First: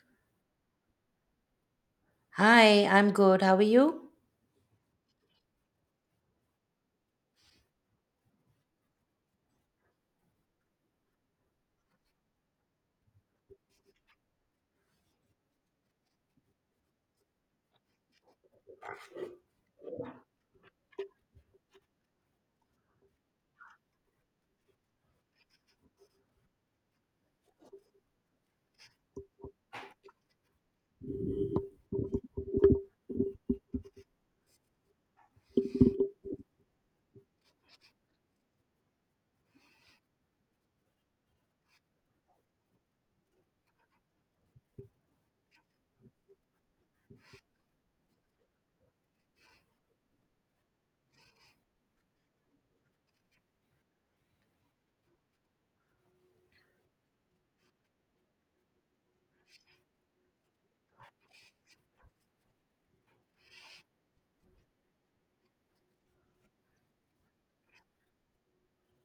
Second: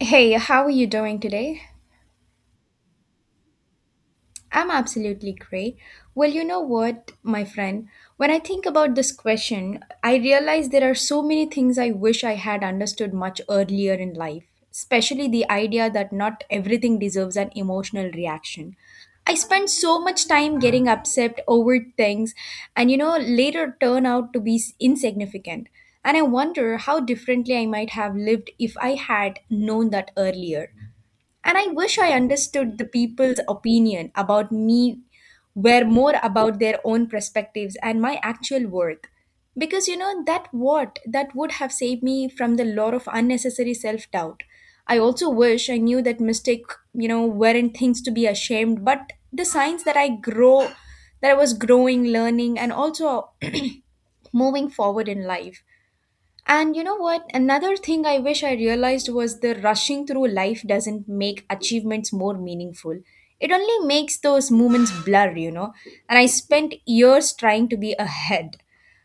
Hey, how are you doing today? Hi, I'm good. How are you? I'm absolutely great. Well, you know what, my friend? When I think about this question, I realize there are so many things I wish I had understood much earlier in life, especially the idea that not everything deserves an emotional reaction. I spent so much time getting upset over things and, you know, later turn out to be insignificant. And I wonder how differently I might have lived if I had known that earlier. And I wish I understood the people's opinion about me were more about their own perspectives and my actual worth. Because you know that what that would have saved me from the lot of unnecessary self-doubt. I also wish I knew that mistake, you know, weren't things to be ashamed, but the signs that I was growing, learning, and also moving forward in life. And you know what? Another thing I wish I realized was the rushing through life doesn't make achievements more meaningful. It only makes those moments blur. And I spent years trying to be ahead,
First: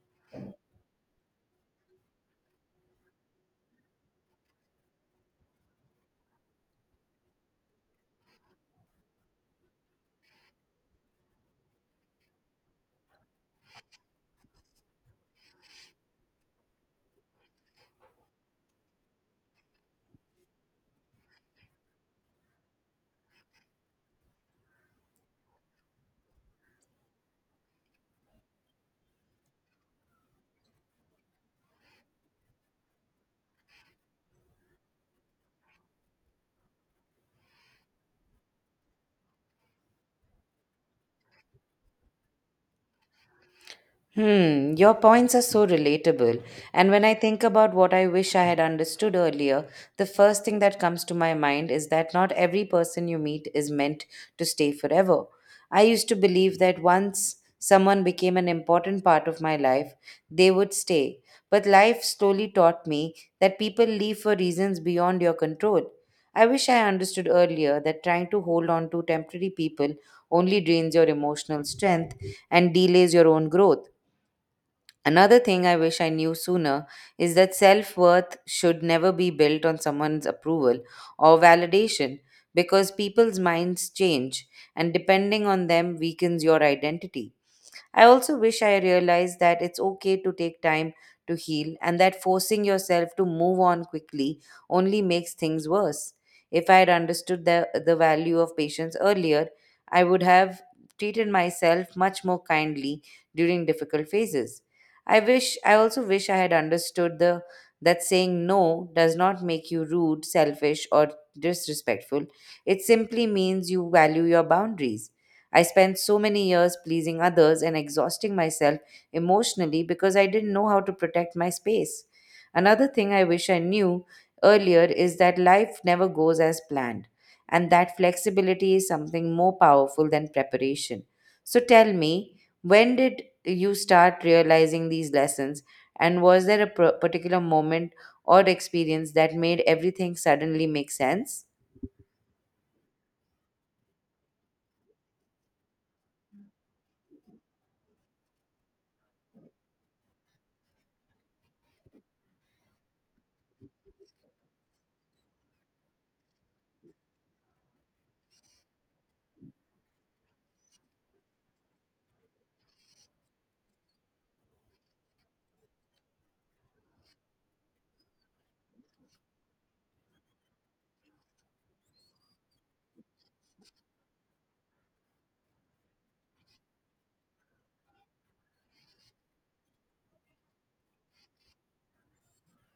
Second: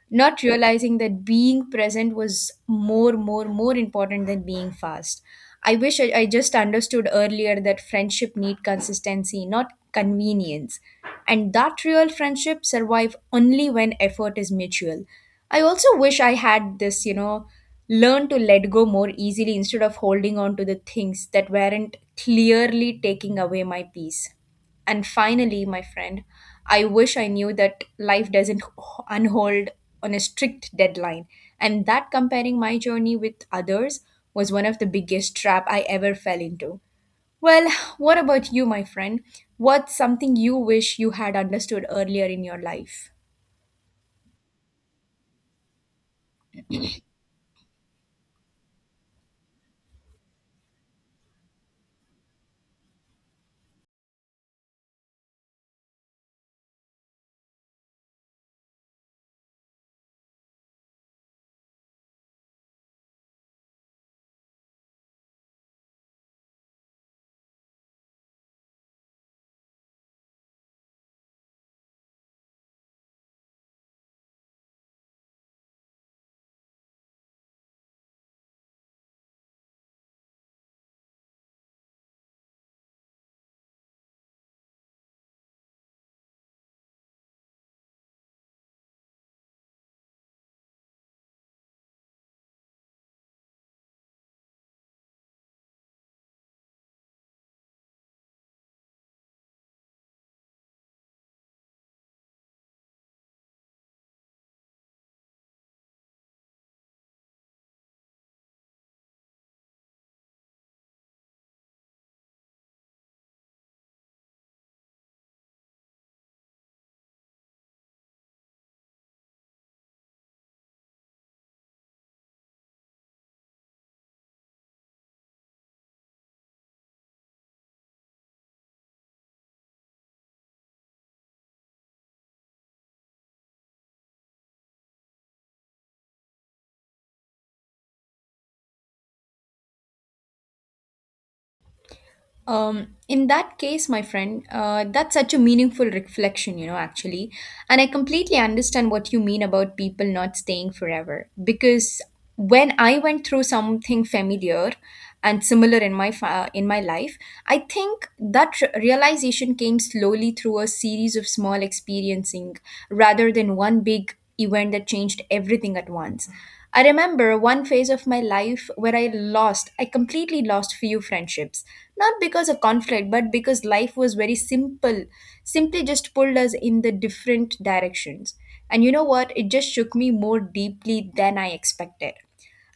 not realizing that being present was more important than being fast. I wish I just understood earlier that friendship need consistency not convenience, and that real friendship survive only when effort is mutual. I also wish I had this, learn to let go more easily instead of holding on to the things that weren't clearly taking away my peace. And finally, my friend, I wish I knew that life doesn't unhold on a strict deadline, and that comparing my journey with others was one of the biggest trap I ever fell into. Well, what about you, my friend? What's something you wish you had understood earlier in your life? Hmm, your points are so relatable. And when I think about what I wish I had understood earlier, the first thing that comes to my mind is that not every person you meet is meant to stay forever. I used to believe that once someone became an important part of my life, they would stay. But life slowly taught me that people leave for reasons beyond your control. I wish I understood earlier that trying to hold on to temporary people only drains your emotional strength and delays your own growth. Another thing I wish I knew sooner is that self worth should never be built on someone's approval or validation, because people's minds change and depending on them weakens your identity. I also wish I realized that it's okay to take time to heal, and that forcing yourself to move on quickly only makes things worse. If I had understood the value of patience earlier, I would have treated myself much more kindly during difficult phases. I also wish I had understood the that saying no does not make you rude, selfish, or disrespectful. It simply means you value your boundaries. I spent so many years pleasing others and exhausting myself emotionally because I didn't know how to protect my space. Another thing I wish I knew earlier is that life never goes as planned, and that flexibility is something more powerful than preparation. So tell me, when did you start realizing these lessons, and was there a particular moment or experience that made everything suddenly make sense? In that case, my friend, that's such a meaningful reflection, actually. And I completely understand what you mean about people not staying forever. Because when I went through something familiar and similar in in my life, I think that realization came slowly through a series of small experiencing rather than one big event that changed everything at once. I remember one phase of my life where I completely lost few friendships. Not because of conflict, but because life was very simply just pulled us in the different directions. And you know what? It just shook me more deeply than I expected.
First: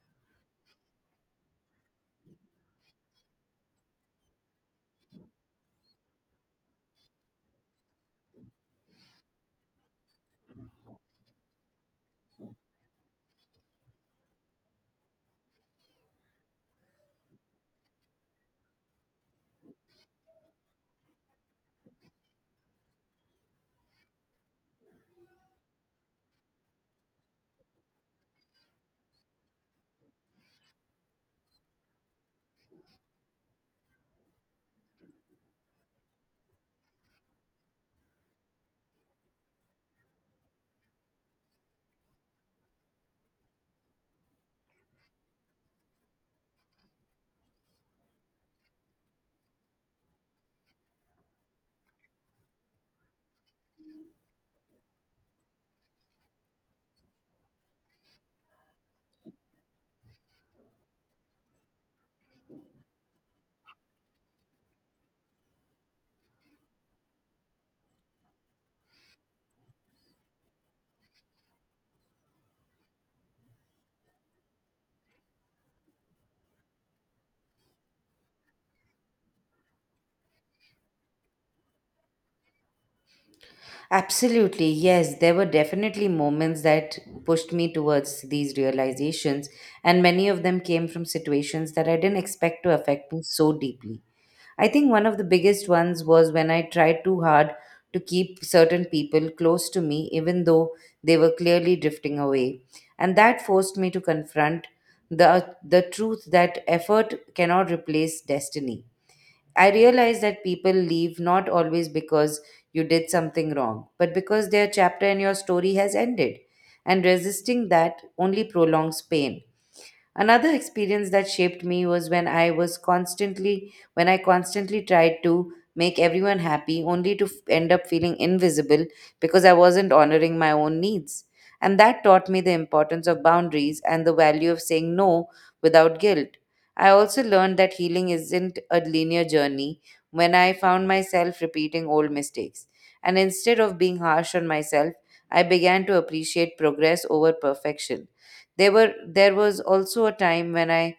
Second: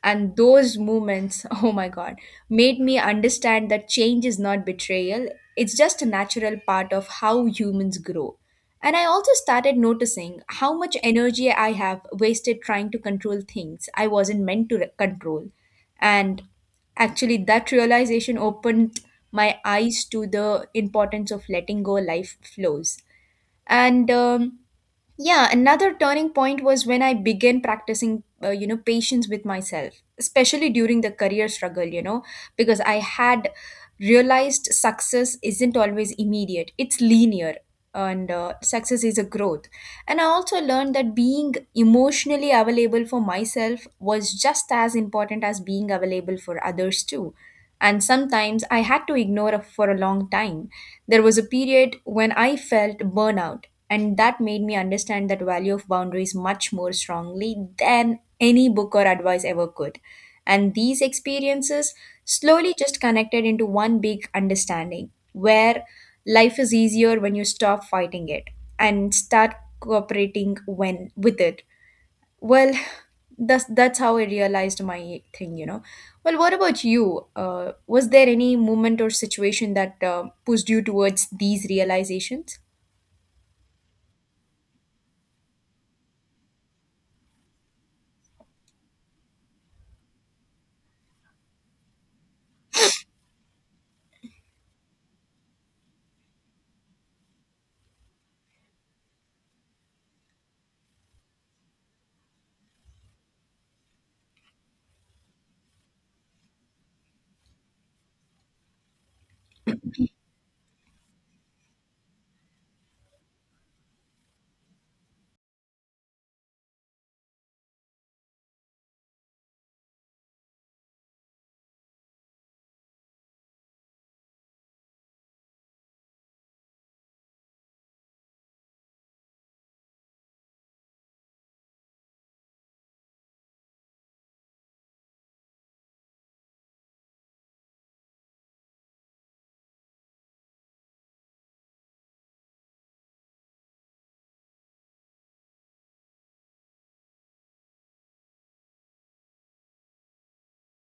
And those moments, oh my God, made me understand that change is not betrayal. It's just a natural part of how humans grow. And I also started noticing how much energy I have wasted trying to control things I wasn't meant to control. And actually, that realization opened my eyes to the importance of letting go life flows. And Yeah, another turning point was when I began practicing, patience with myself, especially during the career struggle, because I had realized success isn't always immediate, it's linear, and success is a growth. And I also learned that being emotionally available for myself was just as important as being available for others too. And sometimes I had to ignore for a long time. There was a period when I felt burnout, and that made me understand that value of boundaries much more strongly than any book or advice ever could. And these experiences slowly just connected into one big understanding where life is easier when you stop fighting it and start cooperating when with it. Well, that's how I realized my thing. well, what about you, was there any moment or situation that pushed you towards these realizations? Absolutely, yes. There were definitely moments that pushed me towards these realizations, and many of them came from situations that I didn't expect to affect me so deeply. I think one of the biggest ones was when I tried too hard to keep certain people close to me, even though they were clearly drifting away. And that forced me to confront the truth that effort cannot replace destiny. I realize that people leave not always because you did something wrong, but because their chapter in your story has ended, and resisting that only prolongs pain. Another experience that shaped me was when I constantly tried to make everyone happy only to end up feeling invisible because I wasn't honoring my own needs. And that taught me the importance of boundaries and the value of saying no without guilt. I also learned that healing isn't a linear journey when I found myself repeating old mistakes. And instead of being harsh on myself, I began to appreciate progress over perfection. There was also a time when I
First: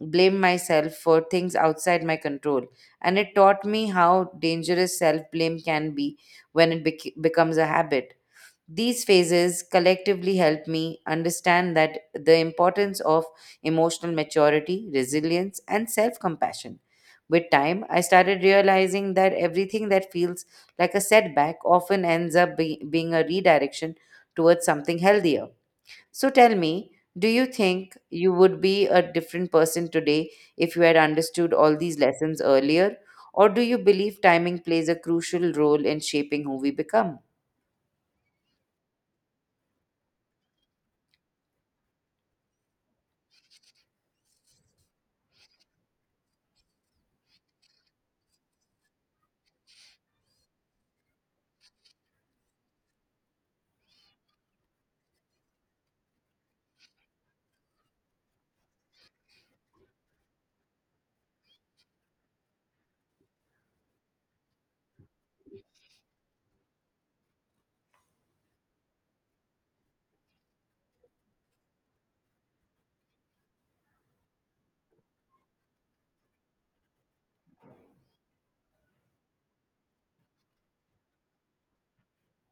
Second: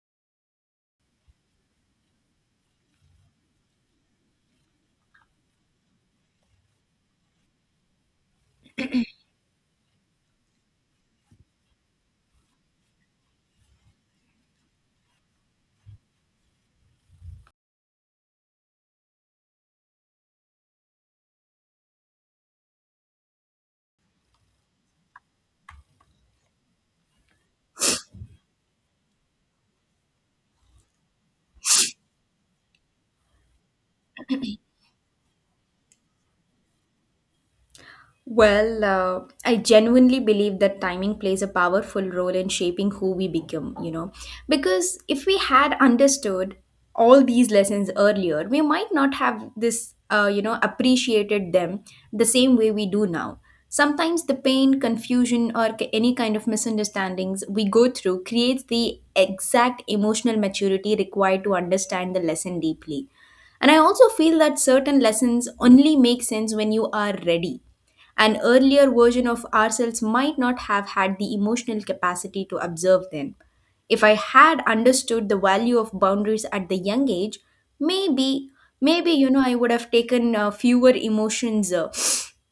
blamed myself for things outside my control, and it taught me how dangerous self-blame can be when it becomes a habit. These phases collectively help me understand that the importance of emotional maturity, resilience, and self-compassion. With time, I started realizing that everything that feels like a setback often ends up being a redirection towards something healthier. So tell me, do you think you would be a different person today if you had understood all these lessons earlier? Or do you believe timing plays a crucial role in shaping who we become? Well, I genuinely believe that timing plays a powerful role in shaping who we become. Because if we had understood all these lessons earlier, we might not have appreciated them the same way we do now. Sometimes the pain, confusion, or any kind of misunderstandings we go through creates the exact emotional maturity required to understand the lesson deeply. And I also feel that certain lessons only make sense when you are ready, an earlier version of ourselves might not have had the emotional capacity to observe them. If I had understood the value of boundaries at the young age, maybe, maybe, I would have taken fewer emotions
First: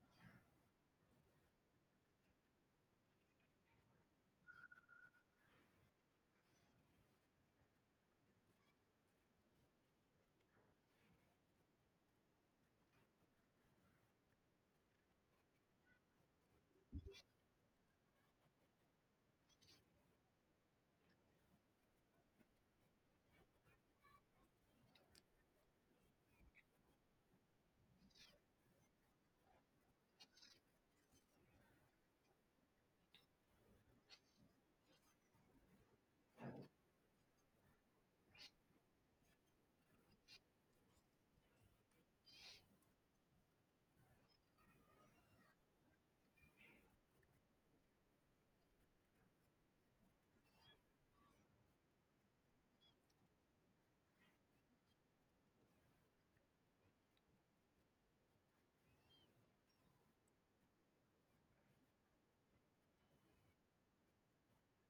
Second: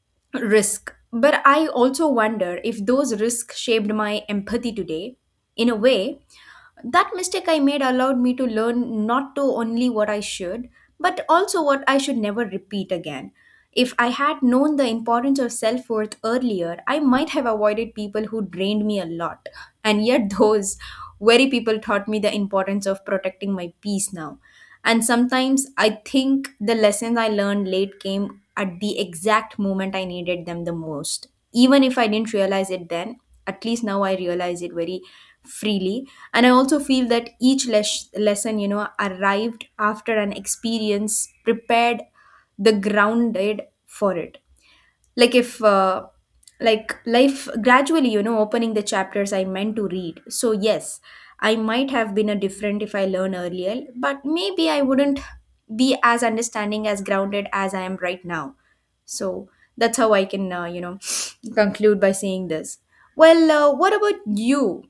risk. But I also wonder if those risks shaped my empathy today. In a way, that mistake I made allowed me to learn not to only what I should, but also what I should never repeat again. If I had known the importance of self worth earlier, I might have avoided people who drained me a lot. And yet, those very people taught me the importance of protecting my peace now. And sometimes I think the lessons I learned late came at the exact moment I needed them the most. Even if I didn't realize it then, at least now I realize it very freely. And I also feel that each lesson, arrived after an experience prepared the grounded for it, like if like life gradually opening the chapters I meant to read. So yes, I might have been a different if I learn earlier, but maybe I wouldn't be as understanding as grounded as I am right now. So that's how I can conclude by saying this. Well, what about you?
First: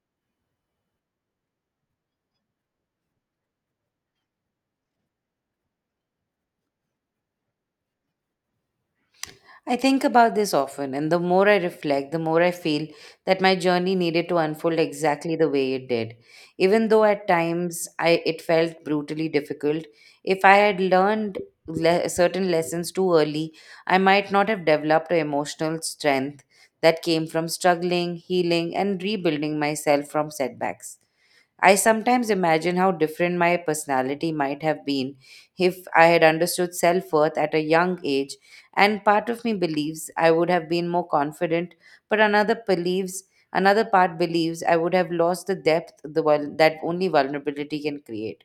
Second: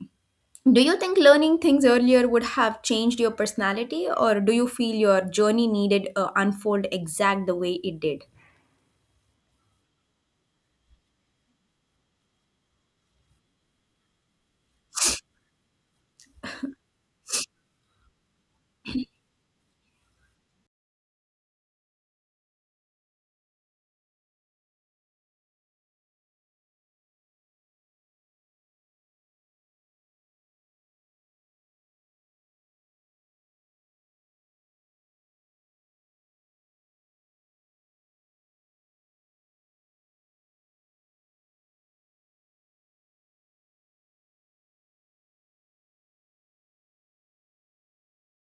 Do you think learning things earlier would have changed your personality, or do you feel your journey needed unfold exact the way it did? I think about this often, and the more I reflect, the more I feel that my journey needed to unfold exactly the way it did. Even though at times it felt brutally difficult, if I had learned certain lessons too early, I might not have developed an emotional strength that came from struggling, healing, and rebuilding myself from setbacks. I sometimes imagine how different my personality might have been if I had understood self worth at a young age, and part of me believes I would have been more confident, but another part believes I would have lost the depth that only vulnerability can create.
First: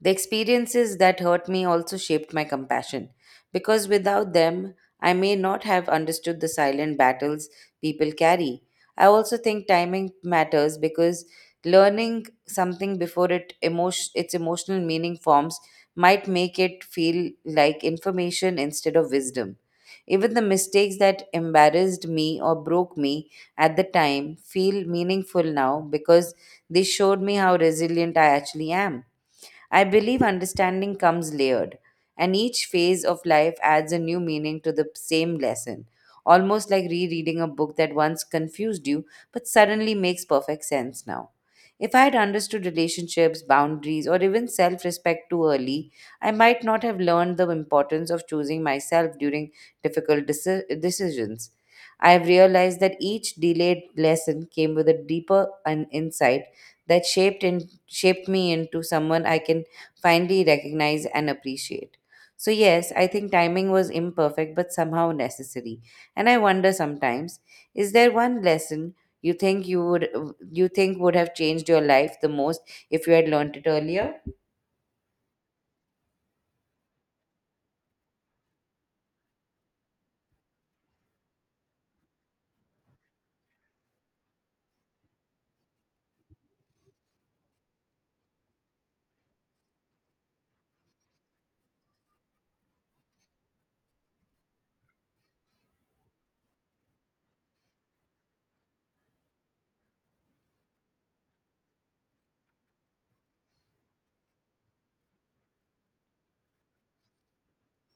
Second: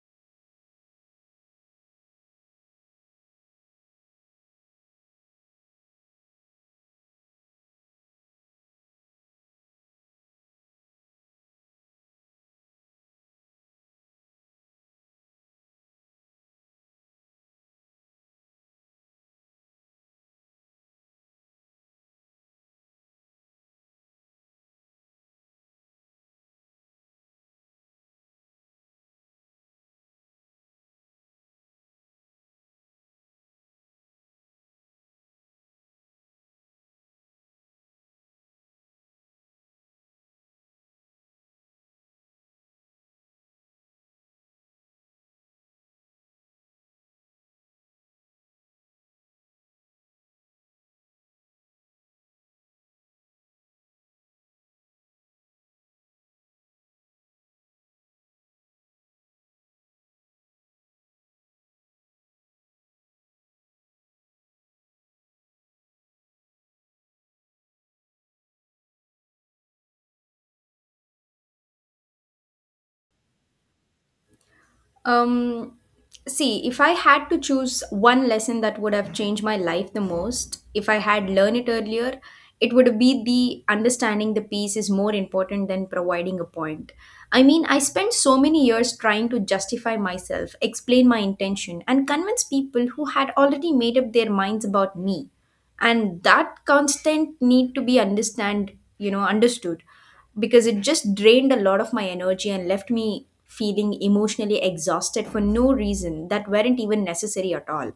The experiences that hurt me also shaped my compassion, because without them, I may not have understood the silent battles people carry. I also think timing matters because learning something before its emotional meaning forms might make it feel like information instead of wisdom. Even the mistakes that embarrassed me or broke me at the time feel meaningful now because they showed me how resilient I actually am. I believe understanding comes layered, and each phase of life adds a new meaning to the same lesson, almost like rereading a book that once confused you but suddenly makes perfect sense now. If I had understood relationships, boundaries, or even self respect too early, I might not have learned the importance of choosing myself during difficult decisions. I have realized that each delayed lesson came with a deeper an insight that shaped me into someone I can finally recognize and appreciate. So, yes, I think timing was imperfect but somehow necessary. And I wonder sometimes, is there one lesson you think you would you think would have changed your life the most if you had learned it earlier? Um, See, if I had to choose one lesson that would have changed my life the most, if I had learned it earlier, it would be the understanding the piece is more important than providing a point. I mean, I spent so many years trying to justify myself, explain my intention, and convince people who had already made up their minds about me, and that constant need to be understand you know understood, because it just drained a lot of my energy and left me feeling emotionally exhausted for no reason that weren't even necessary at all.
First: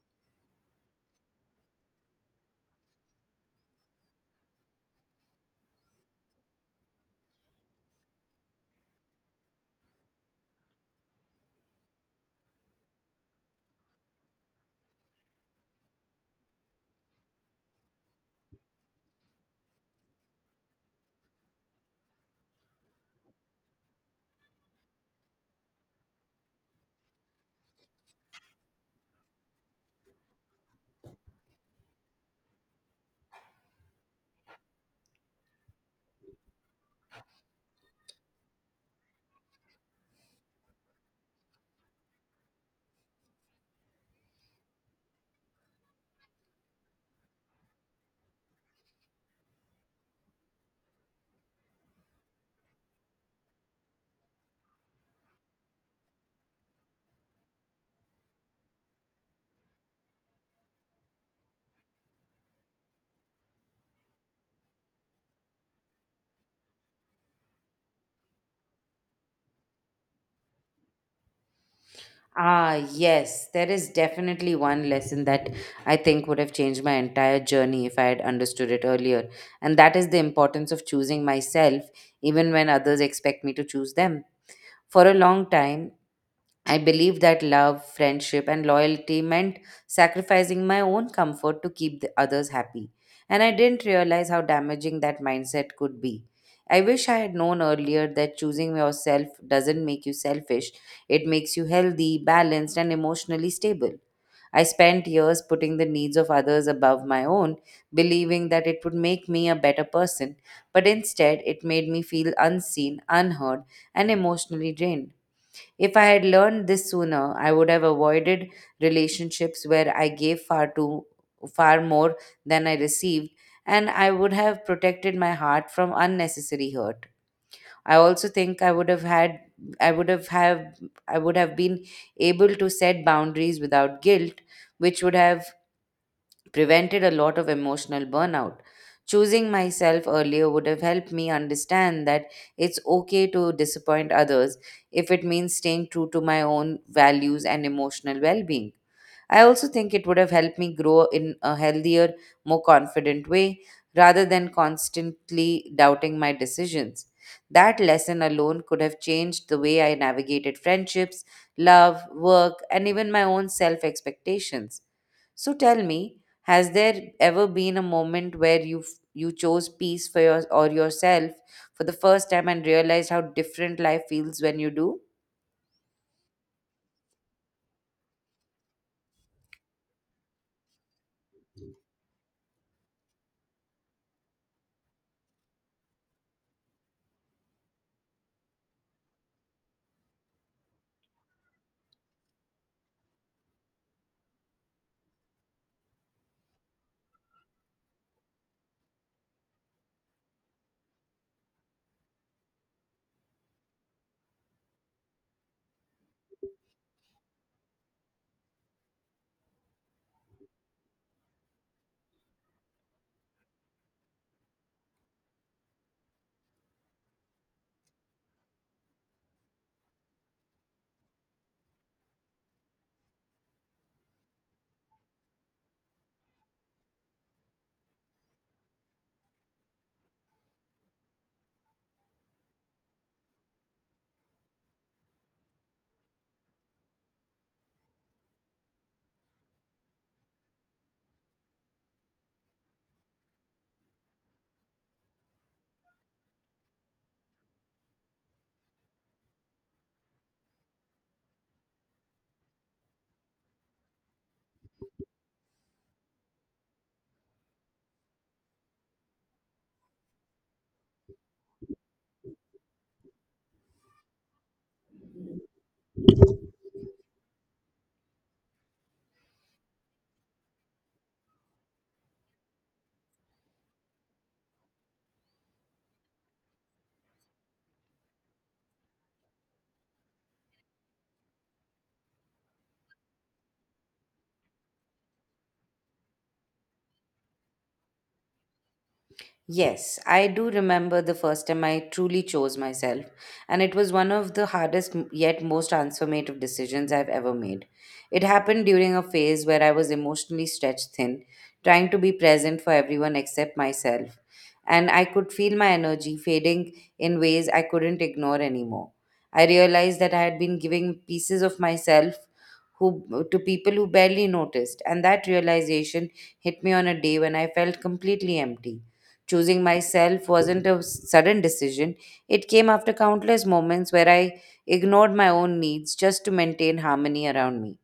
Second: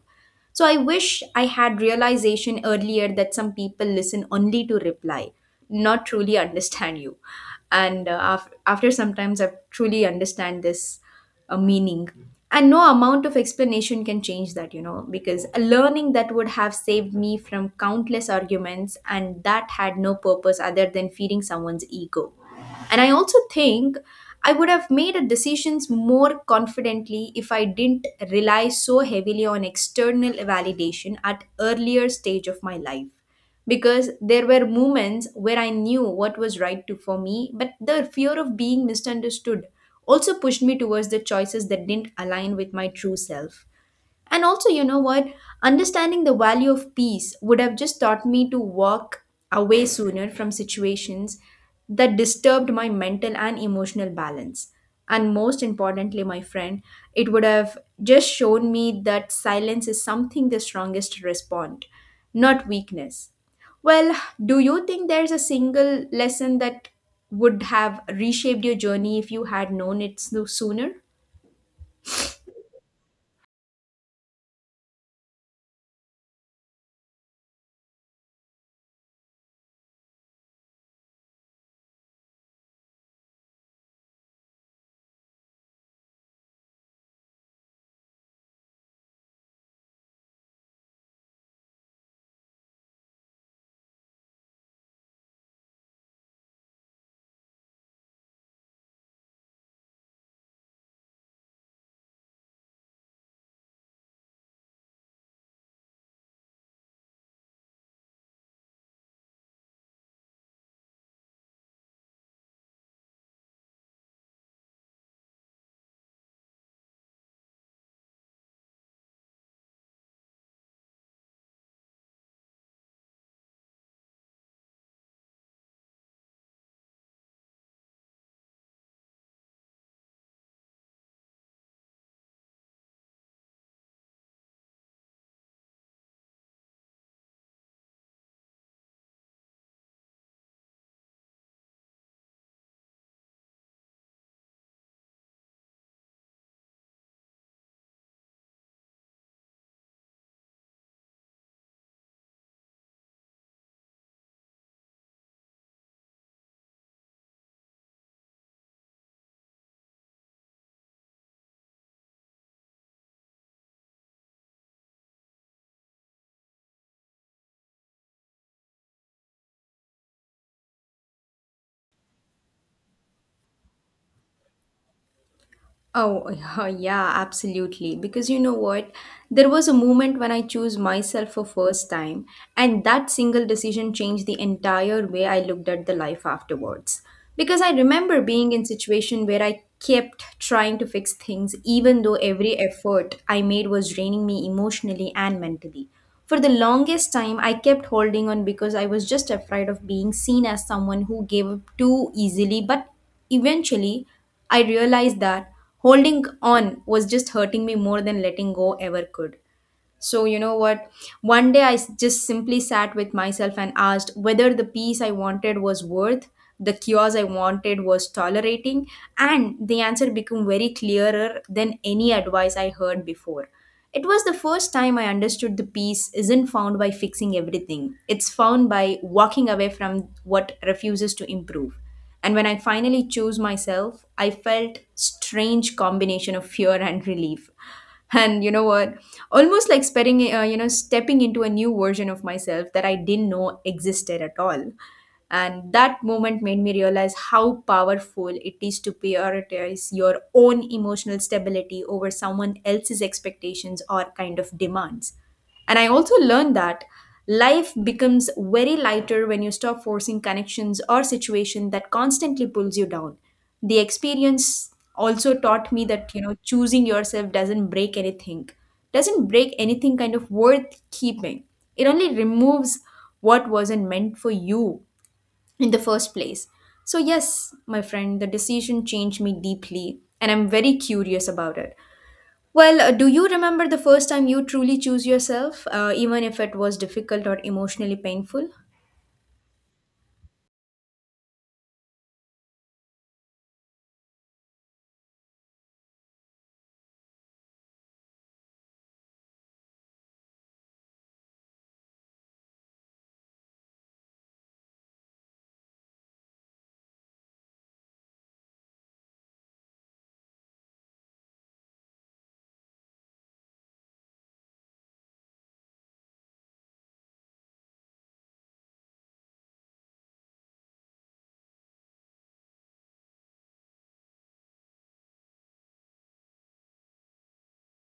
So I wish I had realization earlier that some people listen only to reply, not truly understand you. And after sometimes I've truly understand this a meaning, and no amount of explanation can change that, because a learning that would have saved me from countless arguments and that had no purpose other than feeding someone's ego. And I also think I would have made a decisions more confidently if I didn't rely so heavily on external validation at earlier stage of my life, because there were moments where I knew what was right for me, but the fear of being misunderstood also pushed me towards the choices that didn't align with my true self. And also, you know what? Understanding the value of peace would have just taught me to walk away sooner from situations that disturbed my mental and emotional balance. And most importantly, my friend, it would have just shown me that silence is something the strongest respond, not weakness. Well, do you think there's a single lesson that would have reshaped your journey if you had known it sooner? Ah, yes, there is definitely one lesson that I think would have changed my entire journey if I had understood it earlier, and that is the importance of choosing myself even when others expect me to choose them. For a long time, I believe that love, friendship, and loyalty meant sacrificing my own comfort to keep the others happy. And I didn't realize how damaging that mindset could be. I wish I had known earlier that choosing yourself doesn't make you selfish, it makes you healthy, balanced, and emotionally stable. I spent years putting the needs of others above my own, believing that it would make me a better person, but instead it made me feel unseen, unheard, and emotionally drained. If I had learned this sooner, I would have avoided relationships where I gave far more than I received, and I would have protected my heart from unnecessary hurt. I also think I would have had I would have I would have been able to set boundaries without guilt, which would have prevented a lot of emotional burnout. Choosing myself earlier would have helped me understand that it's okay to disappoint others if it means staying true to my own values and emotional well being. I also think it would have helped me grow in a healthier, more confident way rather than constantly doubting my decisions. That lesson alone could have changed the way I navigated friendships, love, work, and even my own self expectations. So tell me, has there ever been a moment where you chose peace for yourself for the first time and realized how different life feels when you do? Oh, yeah, absolutely. Because you know what? There was a moment when I chose myself for first time, and that single decision changed the entire way I looked at the life afterwards. Because I remember being in situation where I kept trying to fix things even though every effort I made was draining me emotionally and mentally. For the longest time, I kept holding on because I was just afraid of being seen as someone who gave up too easily, but eventually, I realized that holding on was just hurting me more than letting go ever could. So, you know what? One day just simply sat with myself and asked whether the peace I wanted was worth, the chaos I wanted was tolerating, and the answer became very clearer than any advice I heard before. It was the first time I understood the peace isn't found by fixing everything, it's found by walking away from what refuses to improve. And when I finally chose myself, I felt strange combination of fear and relief, and you know what, almost like spreading you know stepping into a new version of myself that I didn't know existed at all. And that moment made me realize how powerful it is to prioritize your own emotional stability over someone else's expectations or kind of demands. And I also learned that life becomes very lighter when you stop forcing connections or situation that constantly pulls you down. The experience also taught me that, you know, choosing yourself doesn't break anything kind of worth keeping. It only removes what wasn't meant for you in the first place. So, yes, my friend, the decision changed me deeply, and I'm very curious about it. Do you remember the first time you truly choose yourself, even if it was difficult or emotionally painful? Yes, I do remember the first time I truly chose myself, and it was one of the hardest yet most transformative decisions I've ever made. It happened during a phase where I was emotionally stretched thin, trying to be present for everyone except myself, and I could feel my energy fading in ways I couldn't ignore anymore. I realized that I had been giving pieces of myself who to people who barely noticed, and that realization hit me on a day when I felt completely empty. Choosing myself wasn't a sudden decision, it came after countless moments where I ignored my own needs just to maintain harmony around me.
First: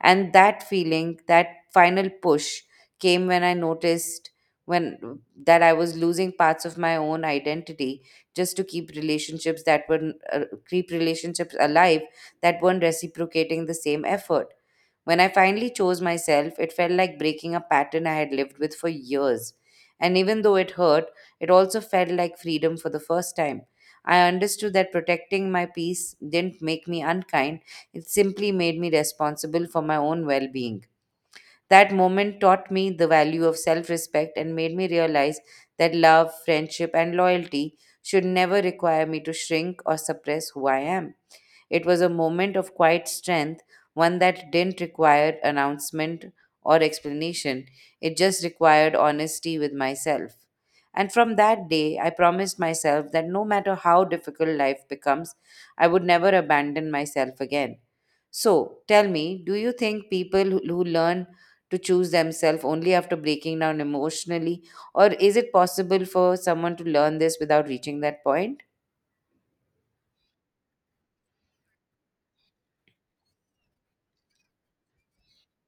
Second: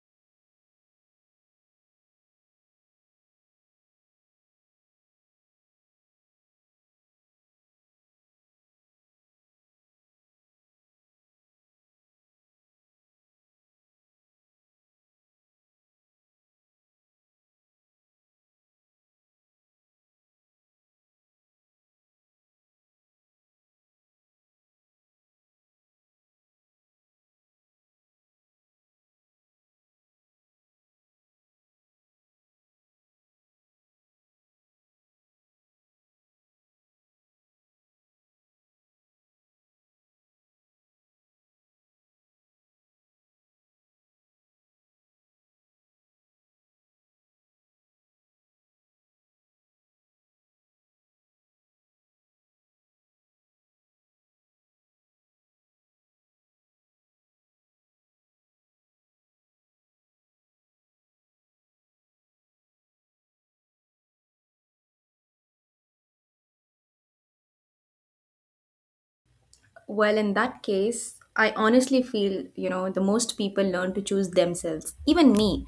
And that feeling, that final push came when I noticed when that I was losing parts of my own identity just to keep relationships that were keep relationships alive that weren't reciprocating the same effort. When I finally chose myself, it felt like breaking a pattern I had lived with for years. And even though it hurt, it also felt like freedom for the first time. I understood that protecting my peace didn't make me unkind, it simply made me responsible for my own well being. That moment taught me the value of self respect and made me realize that love, friendship, and loyalty should never require me to shrink or suppress who I am. It was a moment of quiet strength, one that didn't require announcement or explanation. It just required honesty with myself. And from that day, I promised myself that no matter how difficult life becomes, I would never abandon myself again. So, tell me, do you think people who learn to choose themselves only after breaking down emotionally, or is it possible for someone to learn this without reaching that point? Well, in that case, I honestly feel, you know, the most people learn to choose themselves, even me.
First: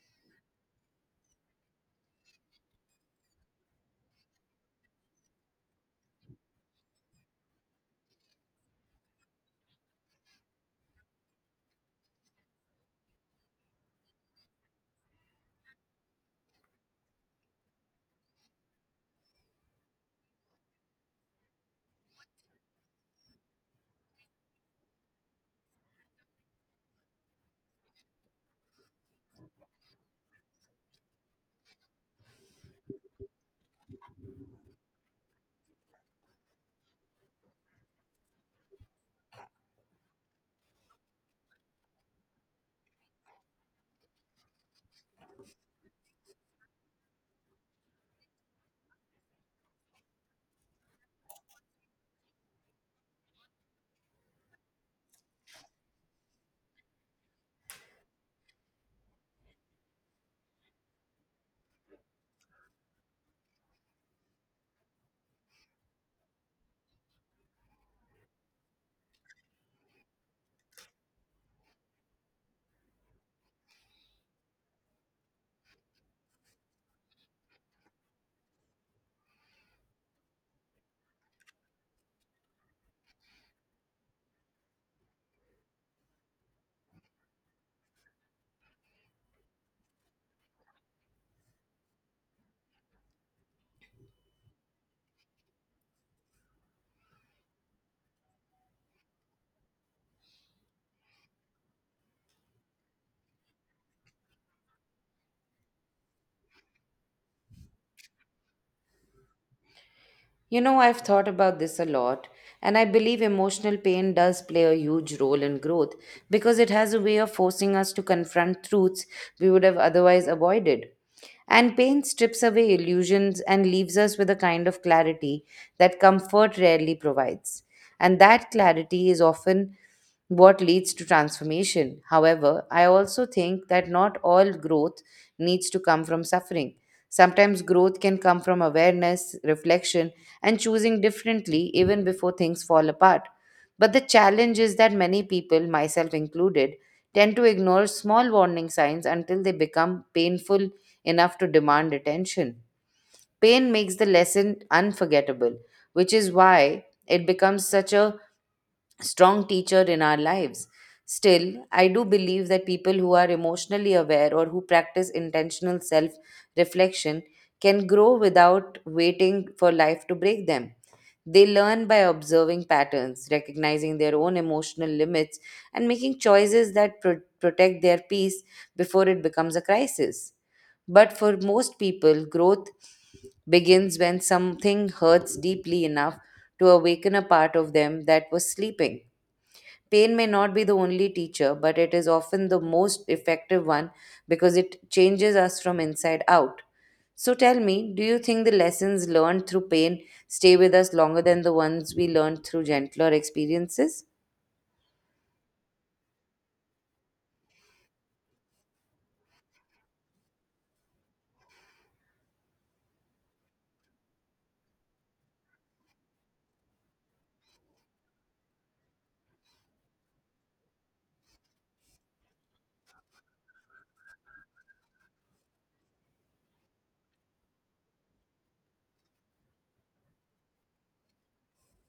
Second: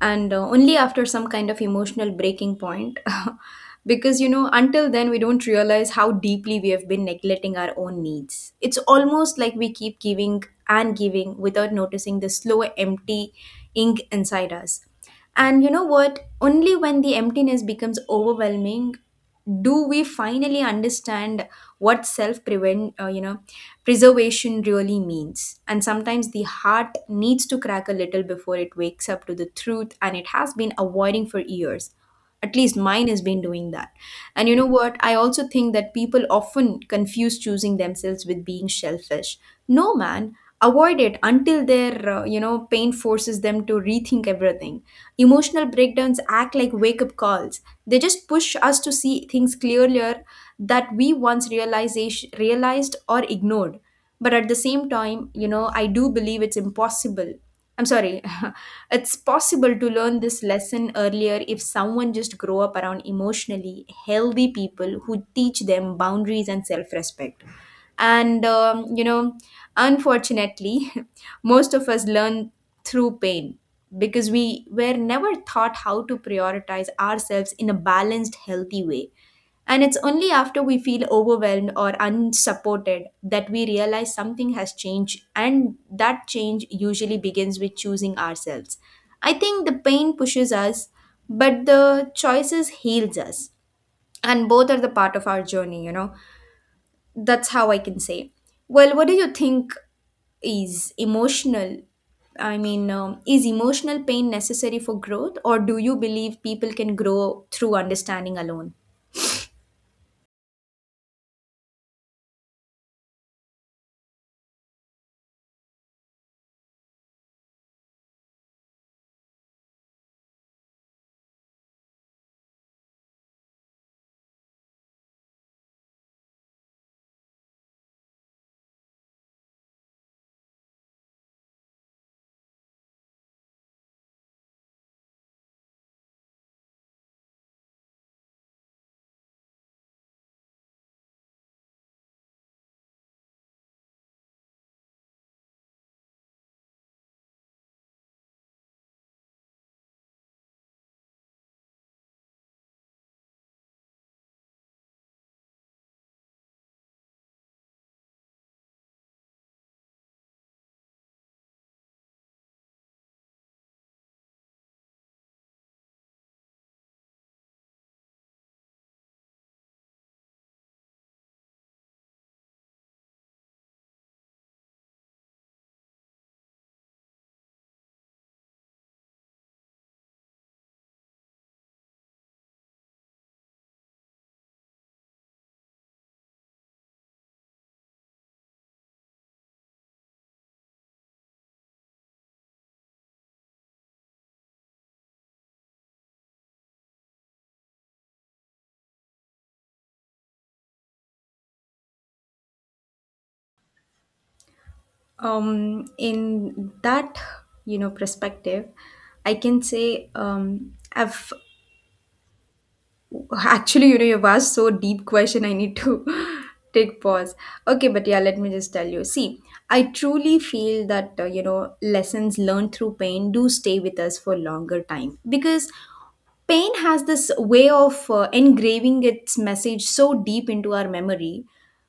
And Only after some kind of emotional breaking point. Because, you know, until then, we don't realize how deeply we have been neglecting our own needs. It's almost like we keep giving and giving without noticing the slow, empty ink inside us. And you know what? Only when the emptiness becomes overwhelming do we finally understand what self prevent you know, preservation really means, and sometimes the heart needs to crack a little before it wakes up to the truth and it has been avoiding for years, at least mine has been doing that. And you know what? I also think that people often confuse choosing themselves with being selfish. No, man, avoid it until you know, pain forces them to rethink everything. Emotional breakdowns act like wake up calls. They just push us to see things clearer that we once realized or ignored. But at the same time, you know, I do believe it's impossible, I'm sorry. It's possible to learn this lesson earlier if someone just grow up around emotionally healthy people who teach them boundaries and self-respect. And You know, unfortunately, most of us learn through pain because we were never taught how to prioritize ourselves in a balanced, healthy way. And it's only after we feel overwhelmed or unsupported that we realize something has changed, and that change usually begins with choosing ourselves. I think the pain pushes us, but the choices heals us, and both are the part of our journey, you know, that's how I can say. Well, what do you think is emotional? Is emotional pain necessary for growth, or do you believe people can grow through understanding alone? You know, I've thought about this a lot, and I believe emotional pain does play a huge role in growth because it has a way of forcing us to confront truths we would have otherwise avoided. And pain strips away illusions and leaves us with a kind of clarity that comfort rarely provides. And that clarity is often what leads to transformation. However, I also think that not all growth needs to come from suffering. Sometimes growth can come from awareness, reflection, and choosing differently even before things fall apart. But the challenge is that many people, myself included, tend to ignore small warning signs until they become painful enough to demand attention. Pain makes the lesson unforgettable, which is why it becomes such a strong teacher in our lives. Still, I do believe that people who are emotionally aware or who practice intentional self reflection can grow without waiting for life to break them. They learn by observing patterns, recognizing their own emotional limits, and making choices that protect their peace before it becomes a crisis. But for most people, growth begins when something hurts deeply enough to awaken a part of them that was sleeping. Pain may not be the only teacher, but it is often the most effective one because it changes us from inside out. So tell me, do you think the lessons learned through pain stay with us longer than the ones we learned through gentler experiences? In that, you know, perspective, I can say I've Actually, you know, you've asked so deep question. I need to take pause. Okay, but yeah, let me just tell you. See, I truly feel that you know, lessons learned through pain do stay with us for longer time because pain has this way of engraving its message so deep into our memory.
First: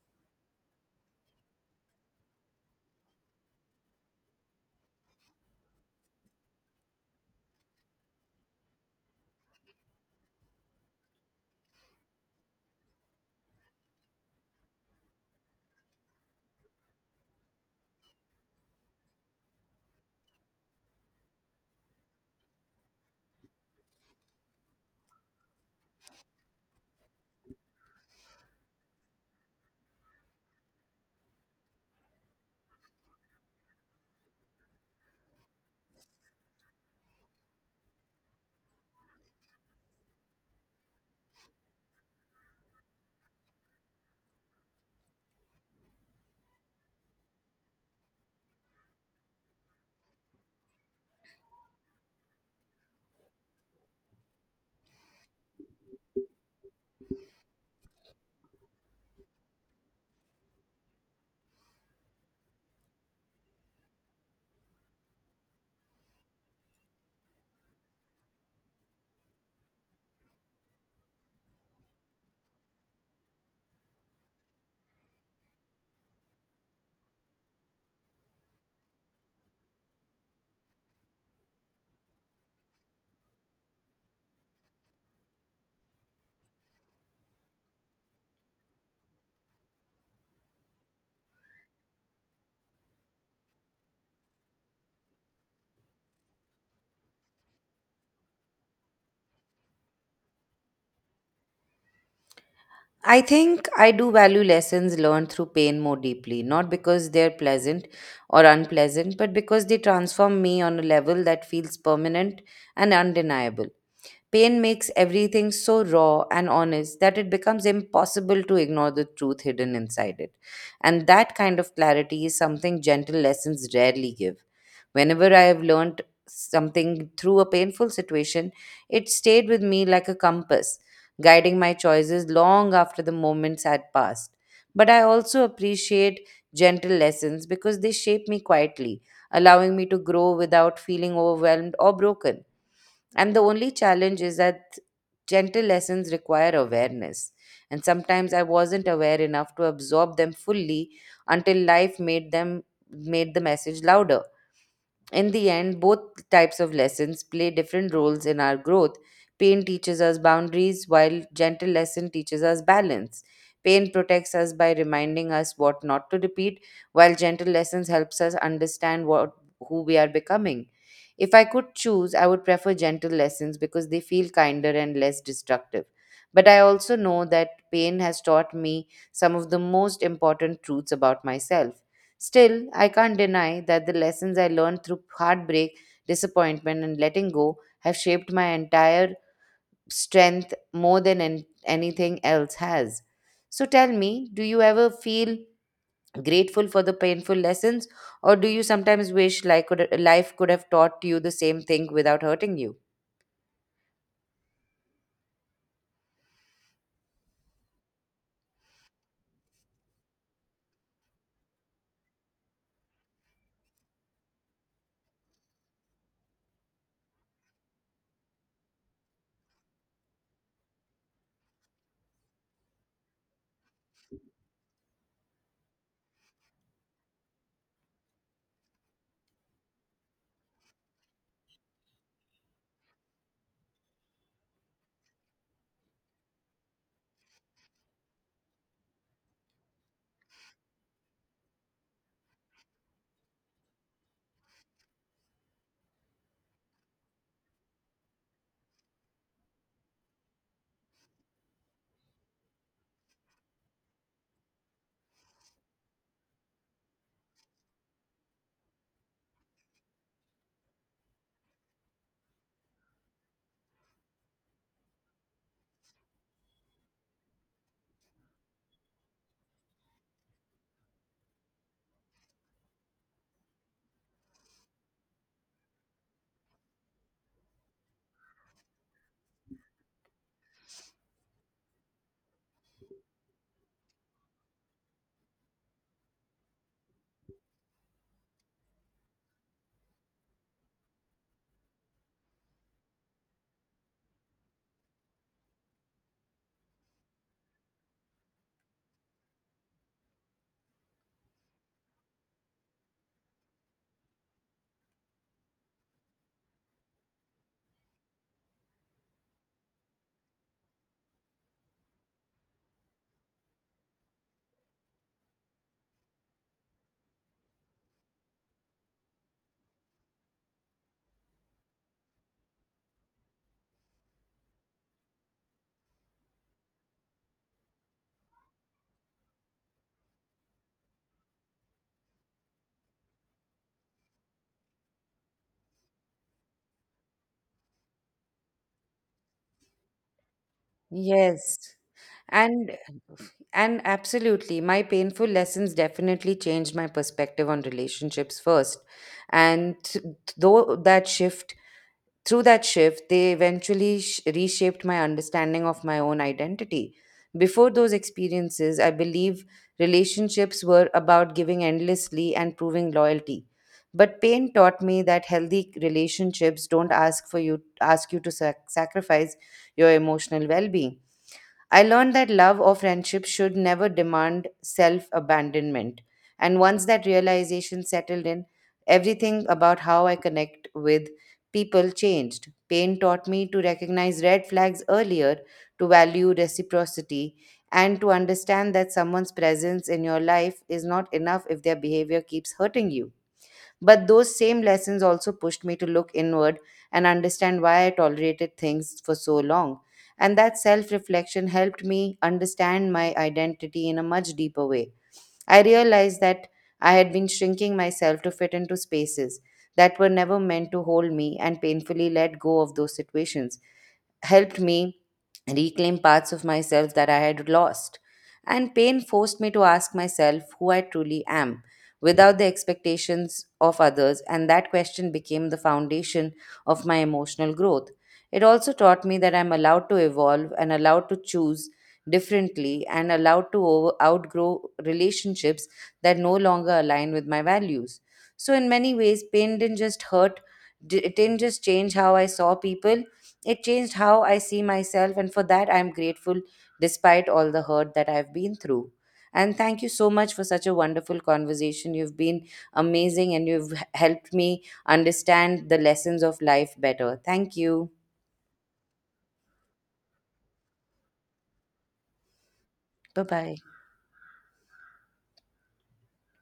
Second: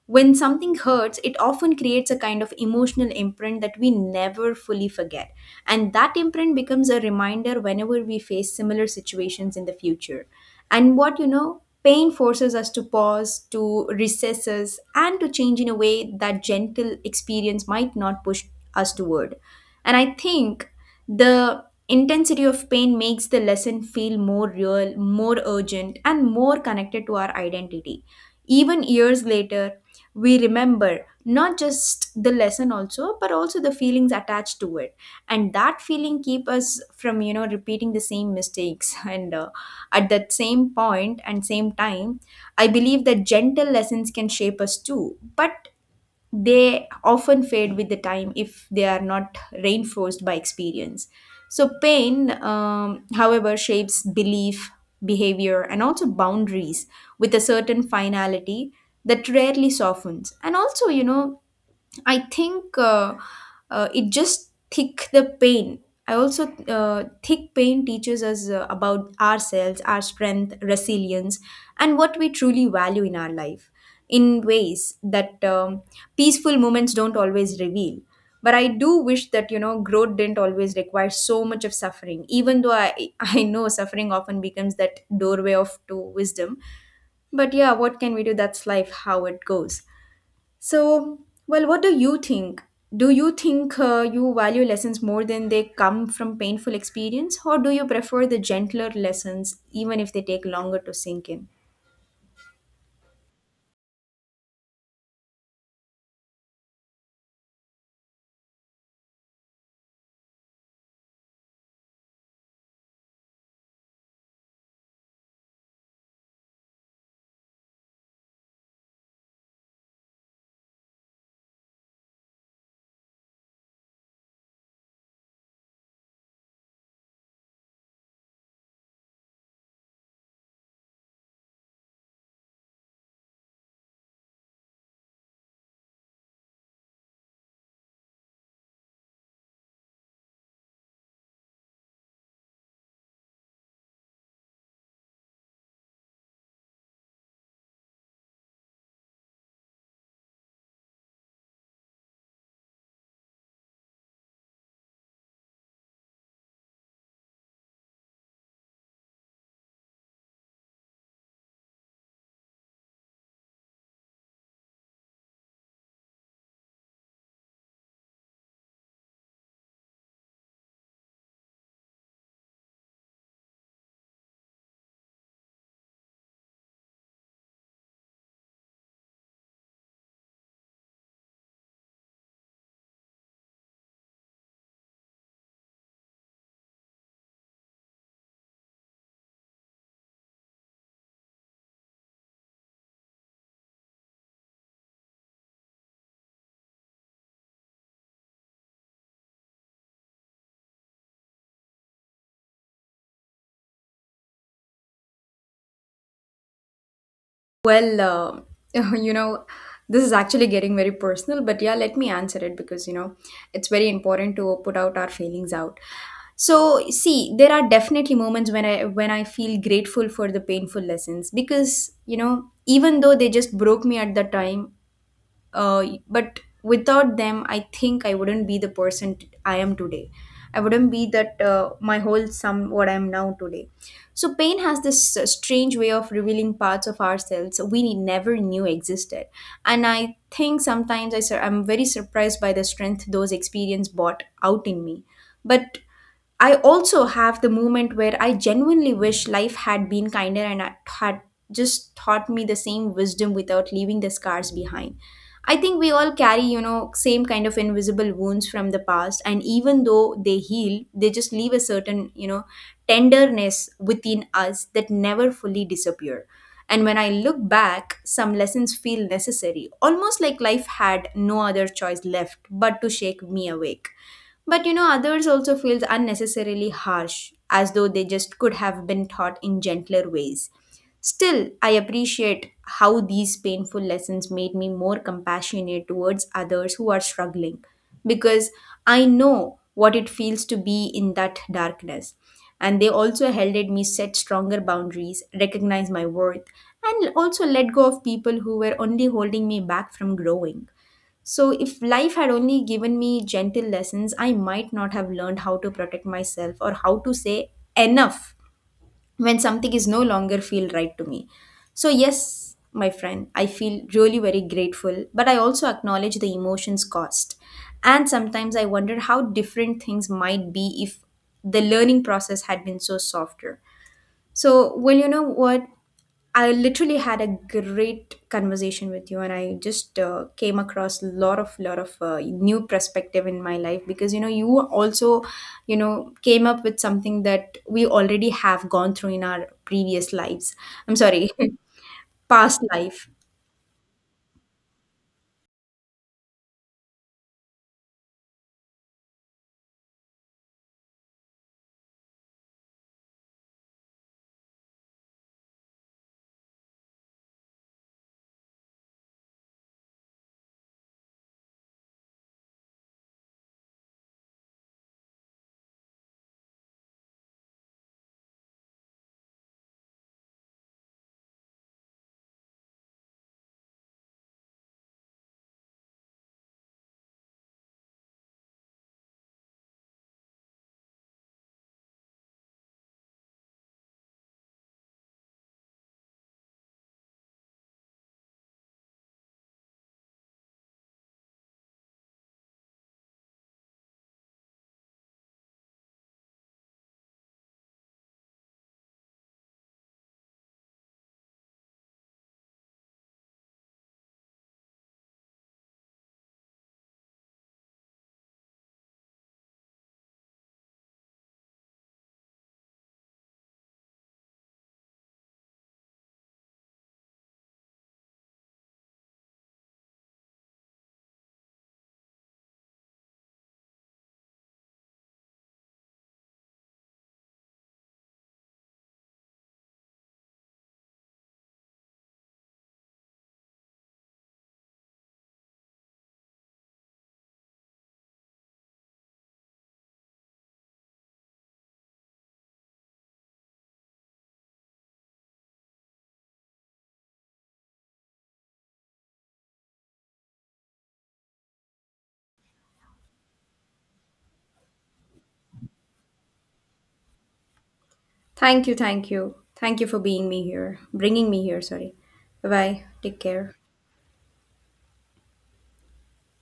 When something hurts, it often creates a kind of emotional imprint that we never fully forget. And that imprint becomes a reminder whenever we face similar situations in the future. And what, you know, pain forces us to pause, to recess us, and to change in a way that gentle experience might not push us toward. And I think the intensity of pain makes the lesson feel more real, more urgent, and more connected to our identity. Even years later, we remember not just the lesson also but also the feelings attached to it, and that feeling keep us from, you know, repeating the same mistakes. and At that same point and same time, I believe that gentle lessons can shape us too, but they often fade with the time if they are not reinforced by experience. So, pain, however, shapes belief, behavior, and also boundaries with a certain finality that rarely softens. And also, you know, I think it just thick the pain. I also thick pain teaches us about ourselves, our strength, resilience, and what we truly value in our life in ways that peaceful moments don't always reveal. But I do wish that, you know, growth didn't always require so much of suffering. Even though I I know suffering often becomes that doorway of to wisdom. But yeah, what can we do? That's life, how it goes. So, well, what do you think? Do you think you value lessons more than they come from painful experience, or do you prefer the gentler lessons, even if they take longer to sink in? I think I do value lessons learned through pain more deeply, not because they're pleasant or unpleasant, but because they transform me on a level that feels permanent and undeniable. Pain makes everything so raw and honest that it becomes impossible to ignore the truth hidden inside it. And that kind of clarity is something gentle lessons rarely give. Whenever I have learned something through a painful situation, it stayed with me like a compass, guiding my choices long after the moments had passed. But I also appreciate gentle lessons because they shape me quietly, allowing me to grow without feeling overwhelmed or broken. And the only challenge is that gentle lessons require awareness. And sometimes I wasn't aware enough to absorb them fully until life made the message louder. In the end, both types of lessons play different roles in our growth. Pain teaches us boundaries, while gentle lesson teaches us balance. Pain protects us by reminding us what not to repeat, while gentle lessons helps us understand what who we are becoming. If I could choose, I would prefer gentle lessons because they feel kinder and less destructive. But I also know that pain has taught me some of the most important truths about myself. Still, I can't deny that the lessons I learned through heartbreak, disappointment, and letting go have shaped my entire strength more than anything else has. So tell me, do you ever feel grateful for the painful lessons, or do you sometimes life could have taught you the same thing without hurting you? You know, this is actually getting very personal, but yeah, let me answer it because, you know, it's very important to put out our feelings out. So, see, there are definitely moments when I feel grateful for the painful lessons because, you know, even though they just broke me at the time, but without them, I think I wouldn't be the person I am today. I wouldn't be that, my whole sum what I am now today. So pain has this strange way of revealing parts of ourselves we never knew existed, and I think sometimes I'm very surprised by the strength those experience brought out in me. But I also have the moment where I genuinely wish life had been kinder and had just taught me the same wisdom without leaving the scars behind. I think we all carry, you know, same kind of invisible wounds from the past, and even though they heal, they just leave a certain, you know, tenderness within us that never fully disappear. And when I look back, some lessons feel necessary, almost like life had no other choice left but to shake me awake. But you know, others also feels unnecessarily harsh, as though they just could have been taught in gentler ways. Still, I appreciate how these painful lessons made me more compassionate towards others who are struggling because I know what it feels to be in that darkness. And they also helped me set stronger boundaries, recognize my worth, and also let go of people who were only holding me back from growing. So, if life had only given me gentle lessons, I might not have learned how to protect myself or how to say enough when something is no longer feel right to me. So, yes, my friend, I feel really very grateful, but I also acknowledge the emotions cost. And sometimes I wonder how different things might be if the learning process had been so softer. So, well, you know what? I literally had a great conversation with you, and I just came across a lot of new perspective in my life because, you know, you also, you know, came up with something that we already have gone through in our previous lives. I'm sorry, Yes. past And life. And absolutely, my painful lessons definitely changed my perspective on relationships first. And th- though that shift, Through that shift, they eventually reshaped my understanding of my own identity. Before those experiences, I believe relationships were about giving endlessly and proving loyalty. But pain taught me that healthy relationships don't ask for you ask you to sacrifice your emotional well-being. I learned that love or friendship should never demand self abandonment. And once that realization settled in, everything about how I connect with people changed. Pain taught me to recognize red flags earlier, to value reciprocity, and to understand that someone's presence in your life is not enough if their behavior keeps hurting you. But those same lessons also pushed me to look inward and understand why I tolerated things for so long. And that self reflection helped me understand my identity in a much deeper way. I realized that I had been shrinking myself to fit into spaces that were never meant to hold me, and painfully let go of those situations helped me reclaim parts of myself that I had lost. And pain forced me to ask myself who I truly am without the expectations of others, and that question became the foundation of my emotional growth. It also taught me that I'm allowed to evolve and allowed to choose differently and allowed to outgrow relationships that no longer align with my values. So, in many ways, pain didn't just hurt, it didn't just change how I saw people, it changed how I see myself, and for that I'm grateful despite all the hurt that I've been through. And thank you so much for such a wonderful conversation. You've been amazing and you've helped me understand the lessons of life better. Thank you. Thank you, thank you, thank you for being me here, bringing me here. Sorry. Bye bye. Take Bye bye. care.